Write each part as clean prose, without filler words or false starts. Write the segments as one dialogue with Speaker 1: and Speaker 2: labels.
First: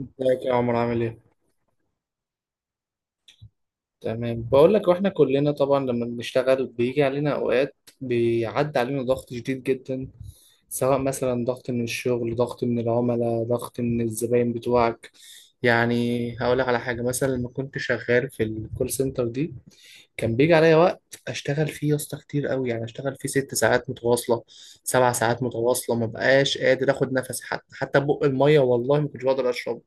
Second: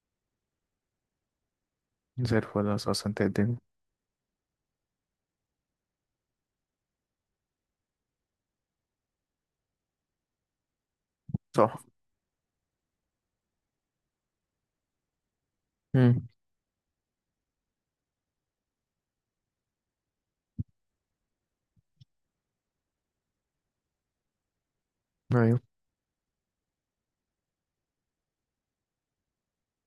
Speaker 1: ازيك يا عمر عامل ايه؟
Speaker 2: زي الفل، أساسا أنت الدنيا.
Speaker 1: تمام، بقول لك، واحنا كلنا طبعا لما بنشتغل بيجي علينا اوقات بيعدي علينا ضغط شديد جدا. سواء مثلا ضغط
Speaker 2: صح.
Speaker 1: من الشغل، ضغط من العملاء، ضغط من الزباين بتوعك.
Speaker 2: امم.
Speaker 1: يعني هقول لك على حاجة، مثلا لما كنت شغال في الكول سنتر دي، كان بيجي عليا وقت اشتغل فيه يا اسطى كتير قوي. يعني اشتغل فيه ست ساعات متواصلة، سبع ساعات
Speaker 2: أيوه.
Speaker 1: متواصلة، ما بقاش قادر اخد نفسي، حتى بق المية والله ما كنتش بقدر اشرب.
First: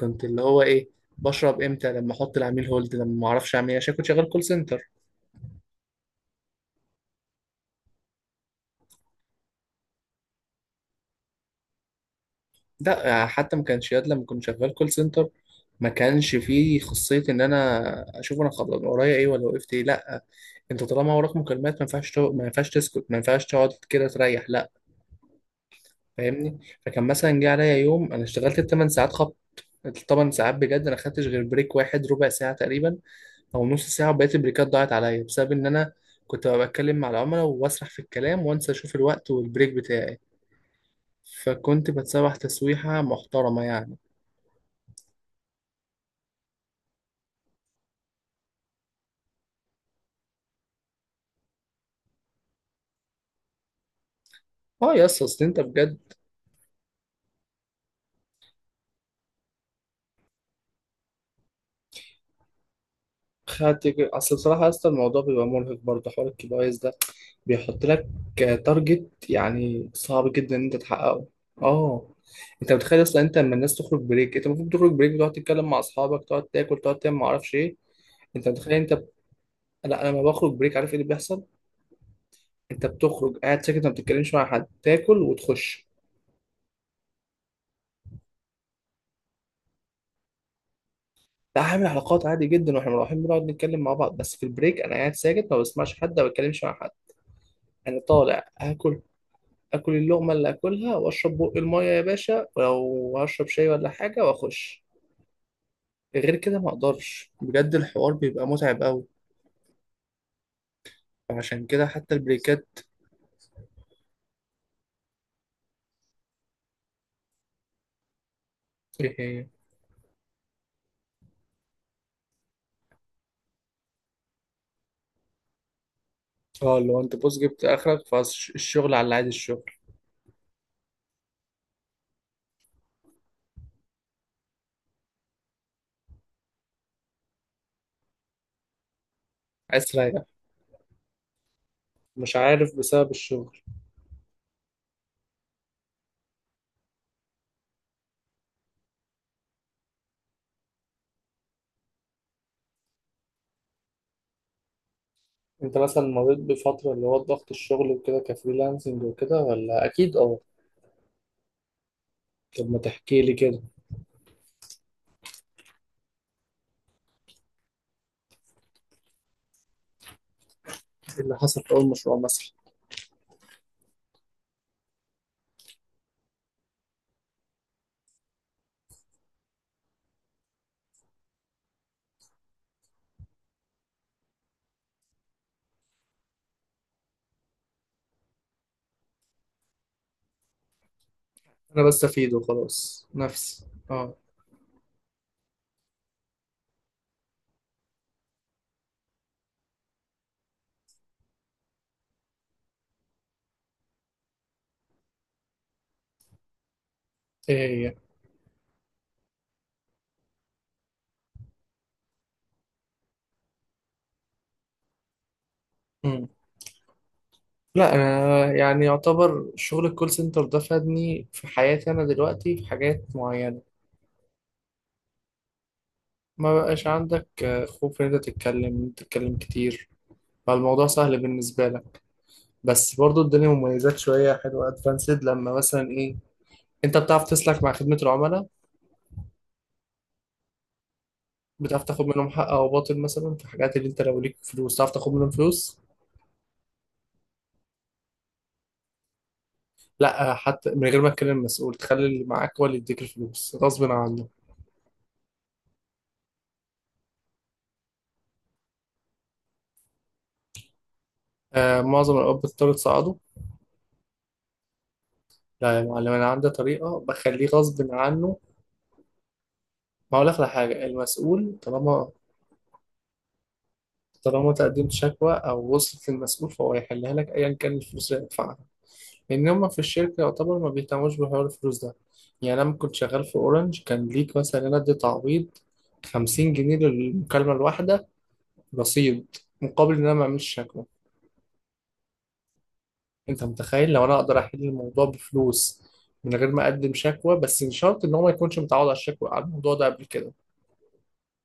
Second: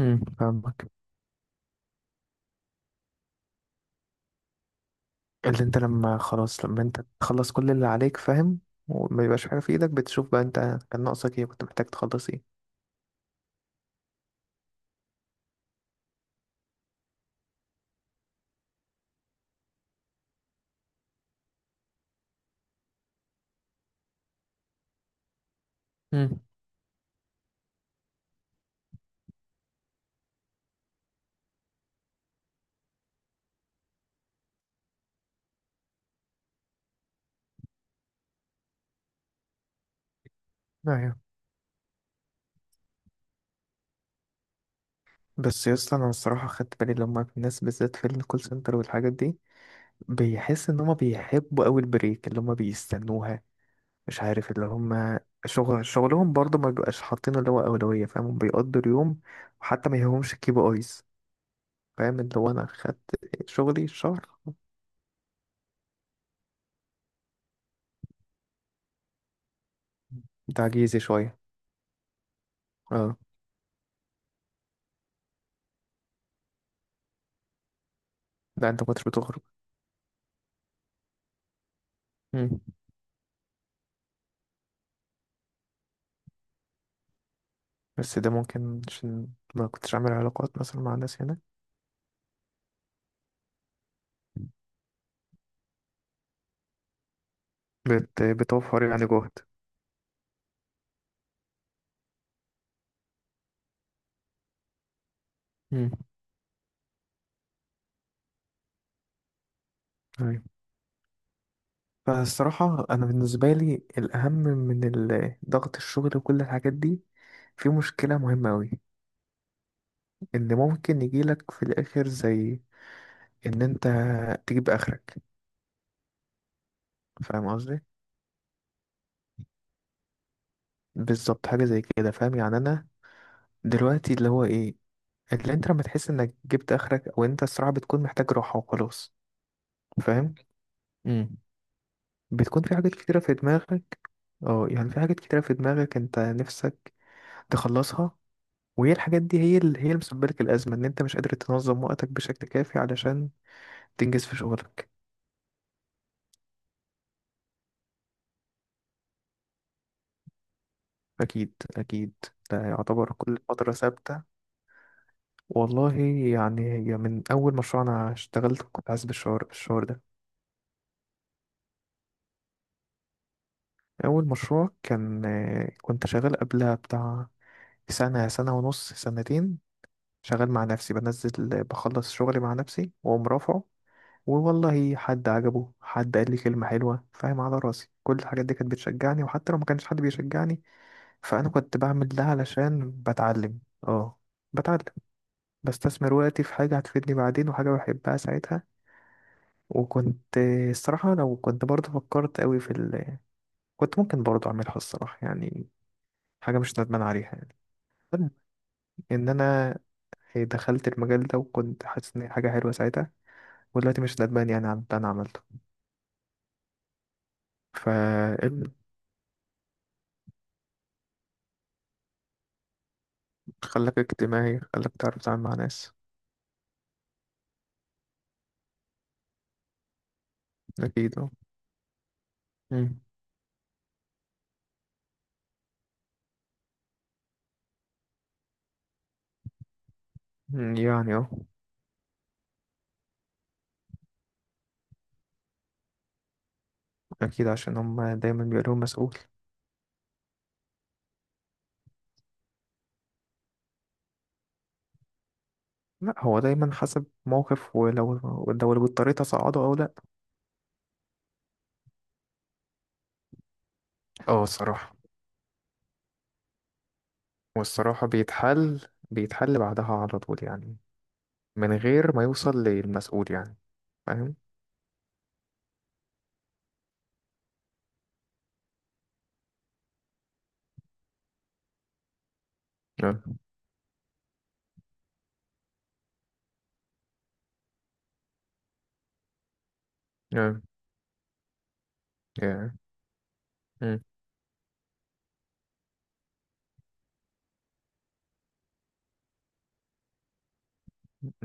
Speaker 1: اللي هو ايه،
Speaker 2: فاهمك.
Speaker 1: بشرب امتى؟ لما احط العميل هولد، لما ما اعرفش اعمل ايه، عشان كنت شغال كول سنتر.
Speaker 2: اللي أنت لما خلاص، لما أنت تخلص كل اللي عليك فاهم، وما يبقاش حاجة في إيدك، بتشوف بقى أنت كان ناقصك إيه، كنت محتاج تخلص إيه.
Speaker 1: لا حتى ما كانش ياد لما كنت شغال كول سنتر ما كانش فيه خاصية ان انا اشوف انا خلاص ورايا ايه، ولا وقفت ايه. لا، انت طالما وراك مكالمات ما ينفعش ما ينفعش تسكت، ما ينفعش تقعد كده تريح، لا.
Speaker 2: امم.
Speaker 1: فاهمني؟ فكان مثلا جه عليا يوم انا اشتغلت الثمان ساعات خبط. الثمان ساعات بجد انا خدتش غير بريك واحد ربع ساعة تقريبا او نص ساعه، وبقيت البريكات ضاعت عليا بسبب ان انا كنت ببقى بتكلم مع العملاء واسرح في الكلام وانسى اشوف الوقت والبريك بتاعي.
Speaker 2: أيوه.
Speaker 1: فكنت بتسوح تسويحه محترمه يعني.
Speaker 2: بس يا اسطى، أنا الصراحة خدت بالي لما الناس بالذات في الكول سنتر والحاجات دي، بيحس إن هما بيحبوا أوي البريك اللي هما بيستنوها. مش عارف، اللي
Speaker 1: اه يا
Speaker 2: هما
Speaker 1: اسطى اصل انت بجد.
Speaker 2: شغلهم برضه ما بيبقاش حاطين اللي هو أولوية، فاهم؟ بيقضوا اليوم وحتى ما يهمهمش الكيبي آيز، فاهم؟ اللي هو انا خدت شغلي
Speaker 1: خدت
Speaker 2: الشهر،
Speaker 1: اصل بصراحه يا اسطى، الموضوع بيبقى مرهق برضه حوار الكي بي ايز ده. بيحط لك تارجت يعني صعب جدا ان انت
Speaker 2: تعجيزي
Speaker 1: تحققه.
Speaker 2: شوية.
Speaker 1: اه، انت متخيل
Speaker 2: اه.
Speaker 1: اصلا انت لما الناس تخرج بريك انت المفروض تخرج بريك بتقعد تتكلم مع اصحابك، تقعد تاكل، تقعد تعمل ما اعرفش ايه. انت
Speaker 2: لا
Speaker 1: متخيل
Speaker 2: انت
Speaker 1: انت؟
Speaker 2: مكنتش بتخرج.
Speaker 1: لا، انا لما بخرج بريك عارف ايه اللي بيحصل؟
Speaker 2: مم.
Speaker 1: انت بتخرج قاعد ساكت، ما بتتكلمش مع حد، تاكل وتخش.
Speaker 2: بس ده ممكن عشان ما كنتش عامل علاقات مثلا مع الناس هنا.
Speaker 1: لا هعمل علاقات عادي جدا، واحنا رايحين بنقعد نتكلم مع بعض، بس في البريك انا قاعد ساكت ما بسمعش حد ما بتكلمش مع حد. انا طالع
Speaker 2: بتوفر
Speaker 1: اكل،
Speaker 2: يعني جهد.
Speaker 1: اكل اللقمه اللي اكلها واشرب بق الميه يا باشا، ولو هشرب شاي ولا حاجه واخش.
Speaker 2: مم.
Speaker 1: غير كده ما اقدرش بجد، الحوار بيبقى متعب قوي.
Speaker 2: أيوة.
Speaker 1: عشان كده حتى البريكات.
Speaker 2: فالصراحة أنا بالنسبة لي، الأهم من ضغط الشغل وكل الحاجات دي، في مشكلة مهمة أوي،
Speaker 1: ايه هي؟
Speaker 2: إن ممكن يجيلك في الآخر، زي إن أنت تجيب آخرك.
Speaker 1: اه لو انت بص
Speaker 2: فاهم
Speaker 1: جبت
Speaker 2: قصدي؟
Speaker 1: اخرك فالشغل، على عادي الشغل.
Speaker 2: بالظبط حاجة زي كده، فاهم يعني. أنا دلوقتي اللي هو إيه، اللي انت لما تحس انك جبت اخرك، او انت الصراحه بتكون محتاج راحه وخلاص،
Speaker 1: عايز تريح،
Speaker 2: فاهم. امم.
Speaker 1: مش
Speaker 2: بتكون
Speaker 1: عارف،
Speaker 2: في حاجات
Speaker 1: بسبب
Speaker 2: كتيره في
Speaker 1: الشغل.
Speaker 2: دماغك، اه، يعني في حاجات كتيره في دماغك انت نفسك تخلصها، وهي الحاجات دي هي اللي، هي اللي مسببه لك الازمه، ان انت مش قادر تنظم وقتك بشكل كافي علشان تنجز في شغلك.
Speaker 1: انت مثلا مريت بفترة اللي هو ضغط الشغل وكده كفريلانسنج وكده ولا؟ اكيد اه.
Speaker 2: اكيد، اكيد، ده
Speaker 1: طب ما
Speaker 2: يعتبر
Speaker 1: تحكي لي
Speaker 2: كل
Speaker 1: كده.
Speaker 2: فتره ثابته. والله، يعني هي من اول مشروع انا اشتغلت، كنت حاسس بالشعور ده.
Speaker 1: ايه اللي حصل في اول مشروع مثلا؟
Speaker 2: اول مشروع كان كنت شغال قبلها بتاع سنة، سنة ونص، سنتين، شغال مع نفسي، بنزل بخلص شغلي مع نفسي وأقوم رافعه. والله حد عجبه، حد قال لي كلمة حلوة، فاهم، على راسي، كل الحاجات دي كانت بتشجعني، وحتى لو ما كانش حد بيشجعني فأنا كنت
Speaker 1: انا بس
Speaker 2: بعمل ده
Speaker 1: افيد
Speaker 2: علشان
Speaker 1: وخلاص
Speaker 2: بتعلم.
Speaker 1: نفسي، اه.
Speaker 2: اه، بتعلم، بستثمر وقتي في حاجة هتفيدني بعدين، وحاجة بحبها ساعتها. وكنت الصراحة، لو كنت برضه فكرت قوي في كنت ممكن برضه أعملها الصراحة، يعني حاجة مش ندمان عليها يعني.
Speaker 1: ايه هي؟
Speaker 2: ان انا دخلت المجال ده، وكنت حاسس ان هي حاجه حلوه ساعتها، ودلوقتي مش ندمان يعني عن اللي انا عملته
Speaker 1: مم.
Speaker 2: ف
Speaker 1: لا انا يعني يعتبر شغل الكول سنتر ده فادني في حياتي. انا دلوقتي في حاجات معينة
Speaker 2: خلاك اجتماعي، خلاك تعرف تتعامل مع ناس.
Speaker 1: ما بقاش عندك خوف ان انت تتكلم، إن أنت تتكلم كتير، فالموضوع
Speaker 2: اكيد،
Speaker 1: سهل
Speaker 2: اه.
Speaker 1: بالنسبة لك. بس
Speaker 2: مم.
Speaker 1: برضو الدنيا مميزات شوية حلوة ادفانسد لما مثلا ايه، انت بتعرف تسلك مع خدمة العملاء،
Speaker 2: يعني اه.
Speaker 1: بتعرف تاخد منهم حق او باطل. مثلا في حاجات اللي انت لو ليك فلوس تعرف تاخد منهم فلوس.
Speaker 2: اكيد عشان هم دايما بيقولوا مسؤول.
Speaker 1: لا حتى من غير ما تكلم المسؤول، تخلي اللي معاك هو اللي يديك الفلوس غصب عنه.
Speaker 2: لا، هو دايما حسب موقف، لو اللي اضطريت اصعده او لا.
Speaker 1: آه، معظم الاب بتضطر تصعده.
Speaker 2: اه الصراحه.
Speaker 1: لا يا معلم، انا عندي طريقه بخليه غصب
Speaker 2: والصراحه
Speaker 1: عنه.
Speaker 2: بيتحل بعدها
Speaker 1: ما
Speaker 2: على
Speaker 1: هقول لك
Speaker 2: طول
Speaker 1: على
Speaker 2: يعني،
Speaker 1: حاجه، المسؤول
Speaker 2: من
Speaker 1: طالما
Speaker 2: غير ما يوصل للمسؤول يعني. فاهم؟
Speaker 1: طالما تقدمت شكوى او وصلت للمسؤول فهو هيحلها لك ايا كان الفلوس اللي هيدفعها. لان هم في الشركه يعتبر ما بيهتموش بحوار الفلوس ده. يعني انا لما كنت
Speaker 2: yeah.
Speaker 1: شغال في اورنج، كان ليك مثلا انا ادي تعويض 50 جنيه للمكالمه الواحده، رصيد، مقابل ان انا ما اعملش شكوى.
Speaker 2: yeah.
Speaker 1: انت متخيل
Speaker 2: yeah.
Speaker 1: لو انا اقدر احل الموضوع بفلوس من غير ما اقدم شكوى؟ بس مش شرط ان هو ما يكونش متعود على الشكوى على الموضوع ده قبل كده.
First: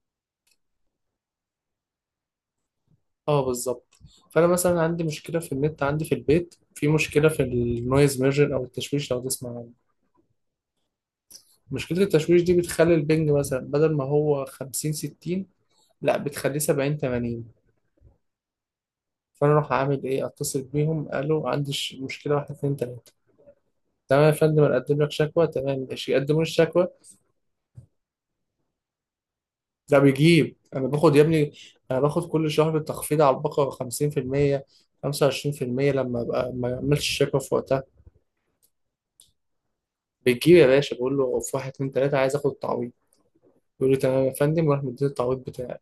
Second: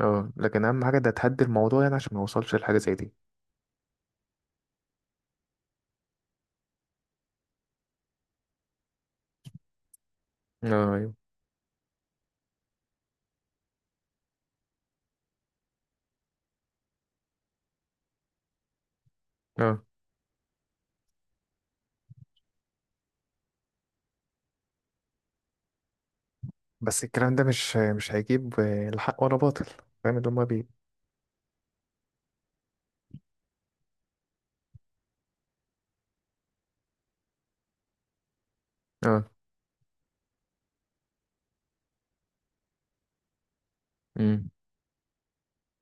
Speaker 2: اه، لكن اهم حاجه ده تهدي الموضوع يعني، عشان ما يوصلش لحاجه زي دي.
Speaker 1: اه بالظبط. فانا مثلا عندي مشكله في النت عندي في البيت، في مشكله في النويز ميرجن او التشويش لو تسمع عنه.
Speaker 2: اه، ايوه.
Speaker 1: مشكله التشويش دي بتخلي البنج مثلا بدل ما هو 50، 60، لا بتخليه 70، 80. فانا اروح
Speaker 2: اه
Speaker 1: اعمل ايه، اتصل بيهم قالوا عندي مشكله، واحد اتنين تلاته، تمام يا فندم انا اقدم لك شكوى، تمام ماشي يقدموا لي الشكوى.
Speaker 2: بس الكلام ده مش هيجيب لا حق ولا باطل.
Speaker 1: ده
Speaker 2: فاهم اللي هما
Speaker 1: بيجيب،
Speaker 2: بي
Speaker 1: انا باخد يا ابني، انا باخد كل شهر تخفيض على البقرة 50%، 25% لما ابقى ما اعملش شيك اب في وقتها.
Speaker 2: اه.
Speaker 1: بتجيب يا باشا، بقول له في واحد اتنين تلاته عايز اخد التعويض، يقول لي تمام يا
Speaker 2: امم.
Speaker 1: فندم، وراح مديني التعويض بتاعي،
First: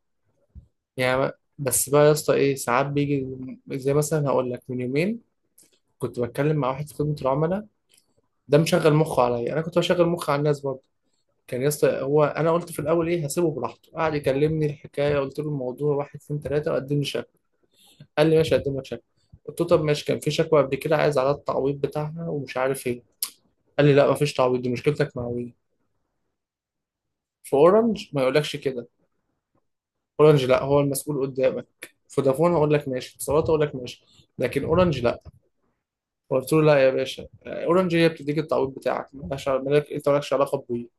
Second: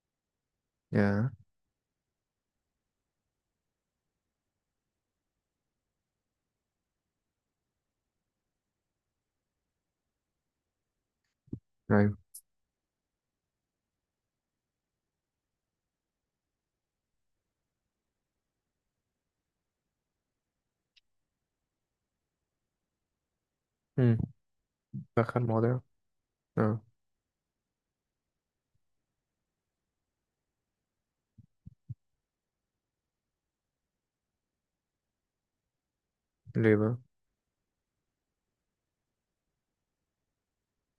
Speaker 1: يعني.
Speaker 2: يا
Speaker 1: بس بقى يا اسطى ايه ساعات بيجي، زي مثلا هقول لك من يومين، كنت بتكلم مع واحد في خدمة العملاء، ده مشغل مخه عليا، انا كنت بشغل مخي على الناس برضه. كان يا اسطى
Speaker 2: ايوه.
Speaker 1: هو انا قلت في الاول ايه، هسيبه براحته. قعد يكلمني الحكايه قلت له الموضوع واحد اتنين تلاته وقدم لي. قال لي ماشي اقدم لك شكوى. قلت له طب ماشي، كان في شكوى قبل كده عايز على التعويض بتاعها ومش عارف ايه. قال لي لا
Speaker 2: امم.
Speaker 1: مفيش تعويض، دي مشكلتك مع
Speaker 2: دخل
Speaker 1: وي.
Speaker 2: المواضيع. اه.
Speaker 1: في اورنج ما يقولكش كده. اورنج لا هو المسؤول قدامك، فودافون هقول لك ماشي، اتصالات هقول لك ماشي، لكن اورنج لا. قلت له
Speaker 2: ليه
Speaker 1: لا يا
Speaker 2: بقى؟
Speaker 1: باشا، اورنج هي بتديك التعويض بتاعك، مالهاش مالك، انت مالكش علاقه بوي.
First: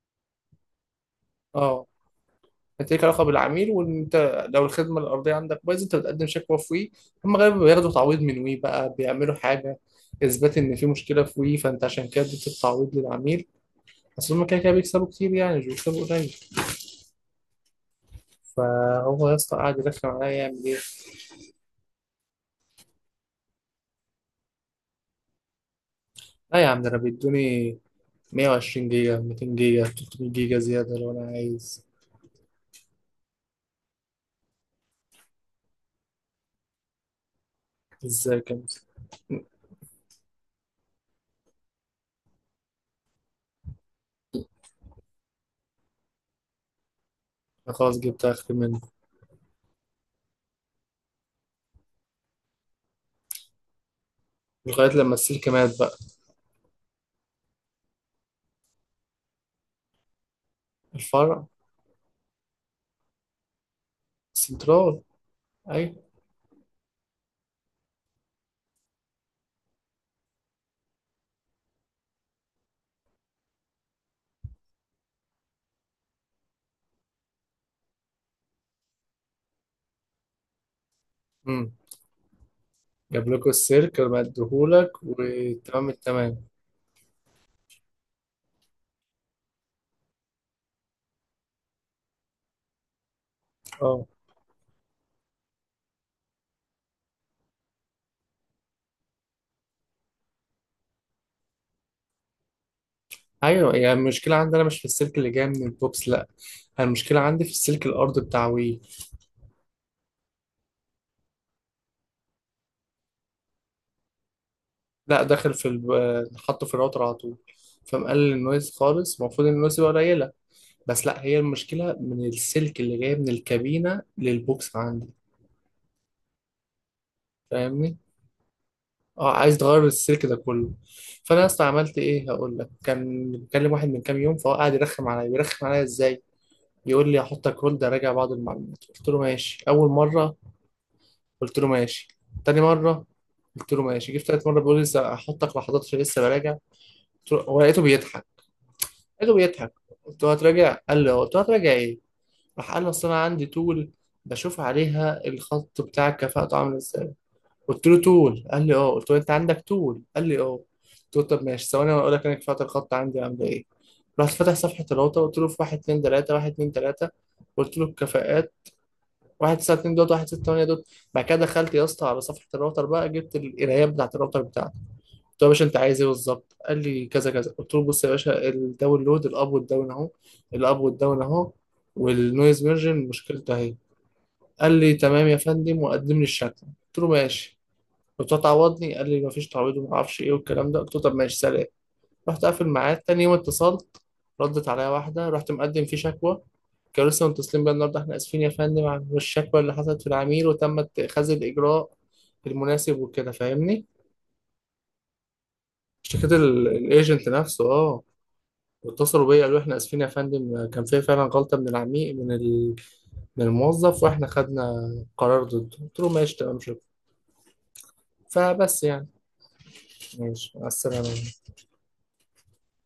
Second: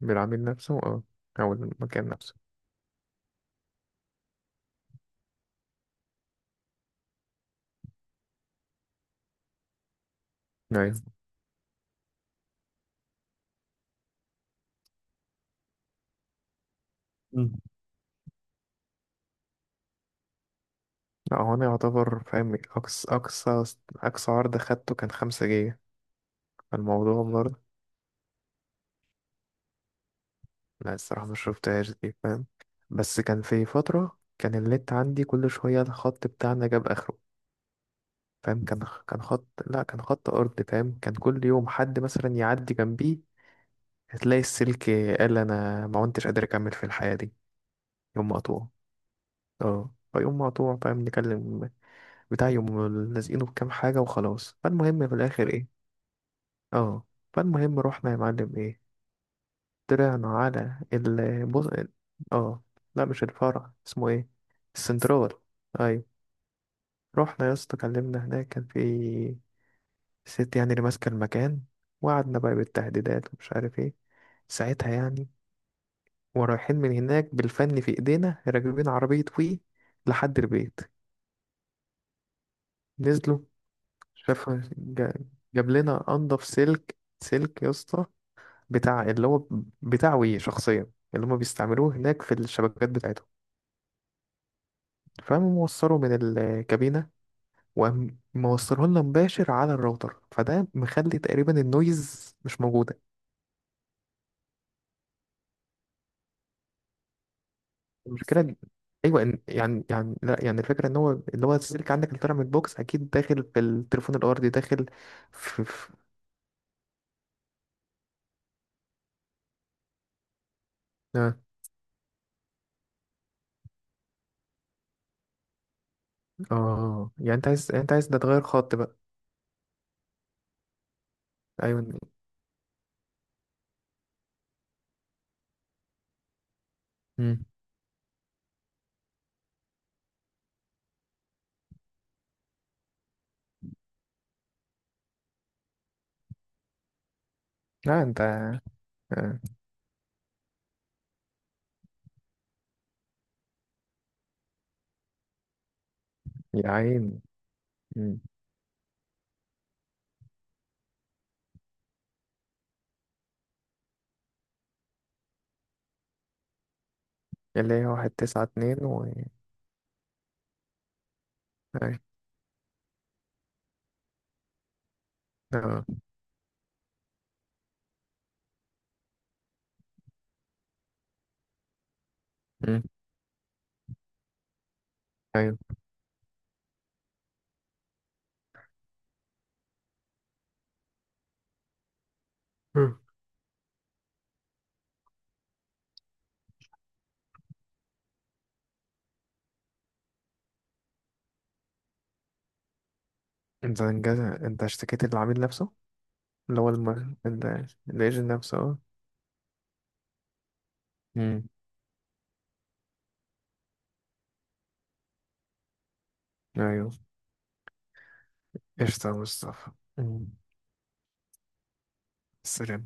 Speaker 2: بالعميل نفسه، اه. او
Speaker 1: اه،
Speaker 2: المكان نفسه.
Speaker 1: هتليك علاقه بالعميل، وان انت لو الخدمه الارضيه عندك بايظه انت بتقدم شكوى في وي، هم غالبا بياخدوا تعويض من وي، بقى بيعملوا حاجه اثبات ان في
Speaker 2: ايوه.
Speaker 1: مشكله في وي فانت عشان كده اديت التعويض للعميل. اصل هم كده كده بيكسبوا كتير يعني، مش بيكسبوا قليل.
Speaker 2: امم.
Speaker 1: فهو يا اسطى قاعد يرخم عليا يعمل ايه.
Speaker 2: لا، هو انا يعتبر فاهم، اقصى عرض خدته كان 5 جيجا.
Speaker 1: لا يا عم، ده انا
Speaker 2: فالموضوع برضه،
Speaker 1: بيدوني 120 جيجا، 200 جيجا، 300 جيجا
Speaker 2: لا،
Speaker 1: زياده لو انا
Speaker 2: الصراحة ما
Speaker 1: عايز.
Speaker 2: شفتهاش دي، فاهم. بس كان في فترة كان النت عندي كل شوية الخط بتاعنا جاب اخره،
Speaker 1: ازاي كده؟
Speaker 2: فاهم، كان خط، لا، كان خط ارض، فاهم، كان كل يوم حد مثلا يعدي جنبيه هتلاقي السلك، قال انا ما كنتش قادر اكمل في الحياة دي.
Speaker 1: أنا خلاص جبت
Speaker 2: يوم
Speaker 1: اخر
Speaker 2: مقطوع،
Speaker 1: منه
Speaker 2: اه، فيقوم مقطوع، فاهم، نكلم بتاع يوم، لازقينه بكام حاجة وخلاص.
Speaker 1: لغايه
Speaker 2: فالمهم
Speaker 1: لما
Speaker 2: في
Speaker 1: السلك
Speaker 2: الاخر
Speaker 1: مات
Speaker 2: ايه،
Speaker 1: بقى.
Speaker 2: اه، فالمهم رحنا يا معلم، ايه، طلعنا على
Speaker 1: الفرع.
Speaker 2: البص. اه. لا، مش الفرع، اسمه ايه؟
Speaker 1: السنترال.
Speaker 2: السنترال.
Speaker 1: ايوه.
Speaker 2: ايوه. رحنا يا اسطى كلمنا هناك، كان في الست يعني اللي ماسكة المكان، وقعدنا بقى بالتهديدات ومش عارف ايه ساعتها يعني. ورايحين من هناك بالفن في ايدينا، راكبين عربية وي لحد البيت،
Speaker 1: جاب
Speaker 2: نزلوا،
Speaker 1: لكم السلك وأنا
Speaker 2: شاف،
Speaker 1: بديهولك
Speaker 2: جا- جاب
Speaker 1: وتمام
Speaker 2: لنا
Speaker 1: التمام.
Speaker 2: انضف سلك، سلك يا اسطى، بتاع اللي هو بتاع وي شخصيا اللي هما بيستعملوه هناك في الشبكات بتاعتهم.
Speaker 1: اه
Speaker 2: فقام موصله من الكابينة، وقام موصله لنا مباشر على الراوتر، فده مخلي تقريبا النويز مش موجود.
Speaker 1: ايوه، يعني المشكله عندي انا مش في السلك اللي جاي من البوكس، لا. أنا المشكله عندي في السلك الارضي بتاع
Speaker 2: المشكله،
Speaker 1: وي.
Speaker 2: ايوه، إن يعني لا، يعني الفكره ان هو اللي هو السلك عندك اللي طالع من البوكس اكيد داخل في التليفون الارضي، داخل
Speaker 1: لا، داخل
Speaker 2: في,
Speaker 1: في
Speaker 2: في...
Speaker 1: ال... حطه في الراوتر على طول. فمقلل النويز خالص، المفروض إن النويز يبقى قليله، بس لا،
Speaker 2: اه.
Speaker 1: هي المشكله من السلك اللي جاي من الكابينه للبوكس عندي.
Speaker 2: اه، يعني انت
Speaker 1: فاهمني؟
Speaker 2: عايز ده تغير خط بقى.
Speaker 1: اه، عايز تغير السلك ده كله. فانا اصلا
Speaker 2: ايوه.
Speaker 1: عملت ايه، هقول لك. كان بكلم واحد من كام يوم، فهو قاعد يرخم عليا. بيرخم عليا ازاي؟ يقول لي
Speaker 2: امم.
Speaker 1: هحطك هولد راجع بعض المعلومات، قلت له ماشي، اول مره. قلت له ماشي، تاني مره. قلت له ماشي، جيت تالت مره بيقول لي لسه هحطك ما حضرتش لسه براجع. قلت له، هو لقيته
Speaker 2: لا انت.
Speaker 1: بيضحك، لقيته
Speaker 2: آه.
Speaker 1: بيضحك. قلت له هتراجع؟ قال لي اه. قلت له هتراجع ايه؟ راح قال لي اصل انا عندي طول بشوف عليها الخط بتاعك كفاءته
Speaker 2: يا
Speaker 1: عامل ازاي.
Speaker 2: عيني.
Speaker 1: قلت له
Speaker 2: مم.
Speaker 1: طول؟ قال لي اه. قلت له انت عندك طول؟ قال لي اه. قلت له طب ماشي، ثواني وانا اقول لك انا كفاءه الخط عندي عامله ايه. رحت فاتح صفحه الراوتر، قلت له في 1 2 3 1 2 3،
Speaker 2: اللي
Speaker 1: قلت له
Speaker 2: هي واحد تسعة
Speaker 1: الكفاءات
Speaker 2: اتنين .
Speaker 1: واحد تسعة اتنين دوت واحد ستة تمانية دوت. بعد كده دخلت يا اسطى
Speaker 2: ايوه.
Speaker 1: على صفحة الراوتر بقى، جبت القرايات بتاعة الراوتر بتاعتي. قلت له يا باشا أنت
Speaker 2: اه.
Speaker 1: عايز إيه بالظبط؟ قال لي كذا كذا. قلت له بص يا باشا، الداونلود، الأب والداون أهو، الأب والداون أهو، والنويز
Speaker 2: مم.
Speaker 1: ميرجن مشكلته أهي. قال لي تمام يا
Speaker 2: ايوه.
Speaker 1: فندم وقدم لي الشكوى. قلت له ماشي. قلت له تعوضني. قال لي مفيش تعويض ومعرفش إيه والكلام ده. قلت له طب ماشي سلام. رحت قافل معاه.
Speaker 2: مم.
Speaker 1: تاني يوم اتصلت، ردت عليا واحدة، رحت مقدم فيه شكوى، كانوا لسه متصلين بيا النهارده. احنا اسفين يا فندم عن الشكوى اللي حصلت في العميل وتم اتخاذ الاجراء المناسب وكده،
Speaker 2: انت
Speaker 1: فاهمني؟
Speaker 2: انجاز، انت اشتكيت العميل نفسه؟
Speaker 1: اشتكيت
Speaker 2: اللي هو
Speaker 1: الايجنت نفسه اه.
Speaker 2: الايجنت نفسه، اه.
Speaker 1: واتصلوا بيا قالوا احنا اسفين يا فندم، كان في فعلا
Speaker 2: مم.
Speaker 1: غلطة من العميل من ال... من الموظف، واحنا خدنا قرار ضده. قلت له ماشي تمام شكرا.
Speaker 2: ايوه.
Speaker 1: فبس
Speaker 2: قشطة
Speaker 1: يعني.
Speaker 2: يا مصطفى. مم.
Speaker 1: ماشي مع السلامة.
Speaker 2: سلام.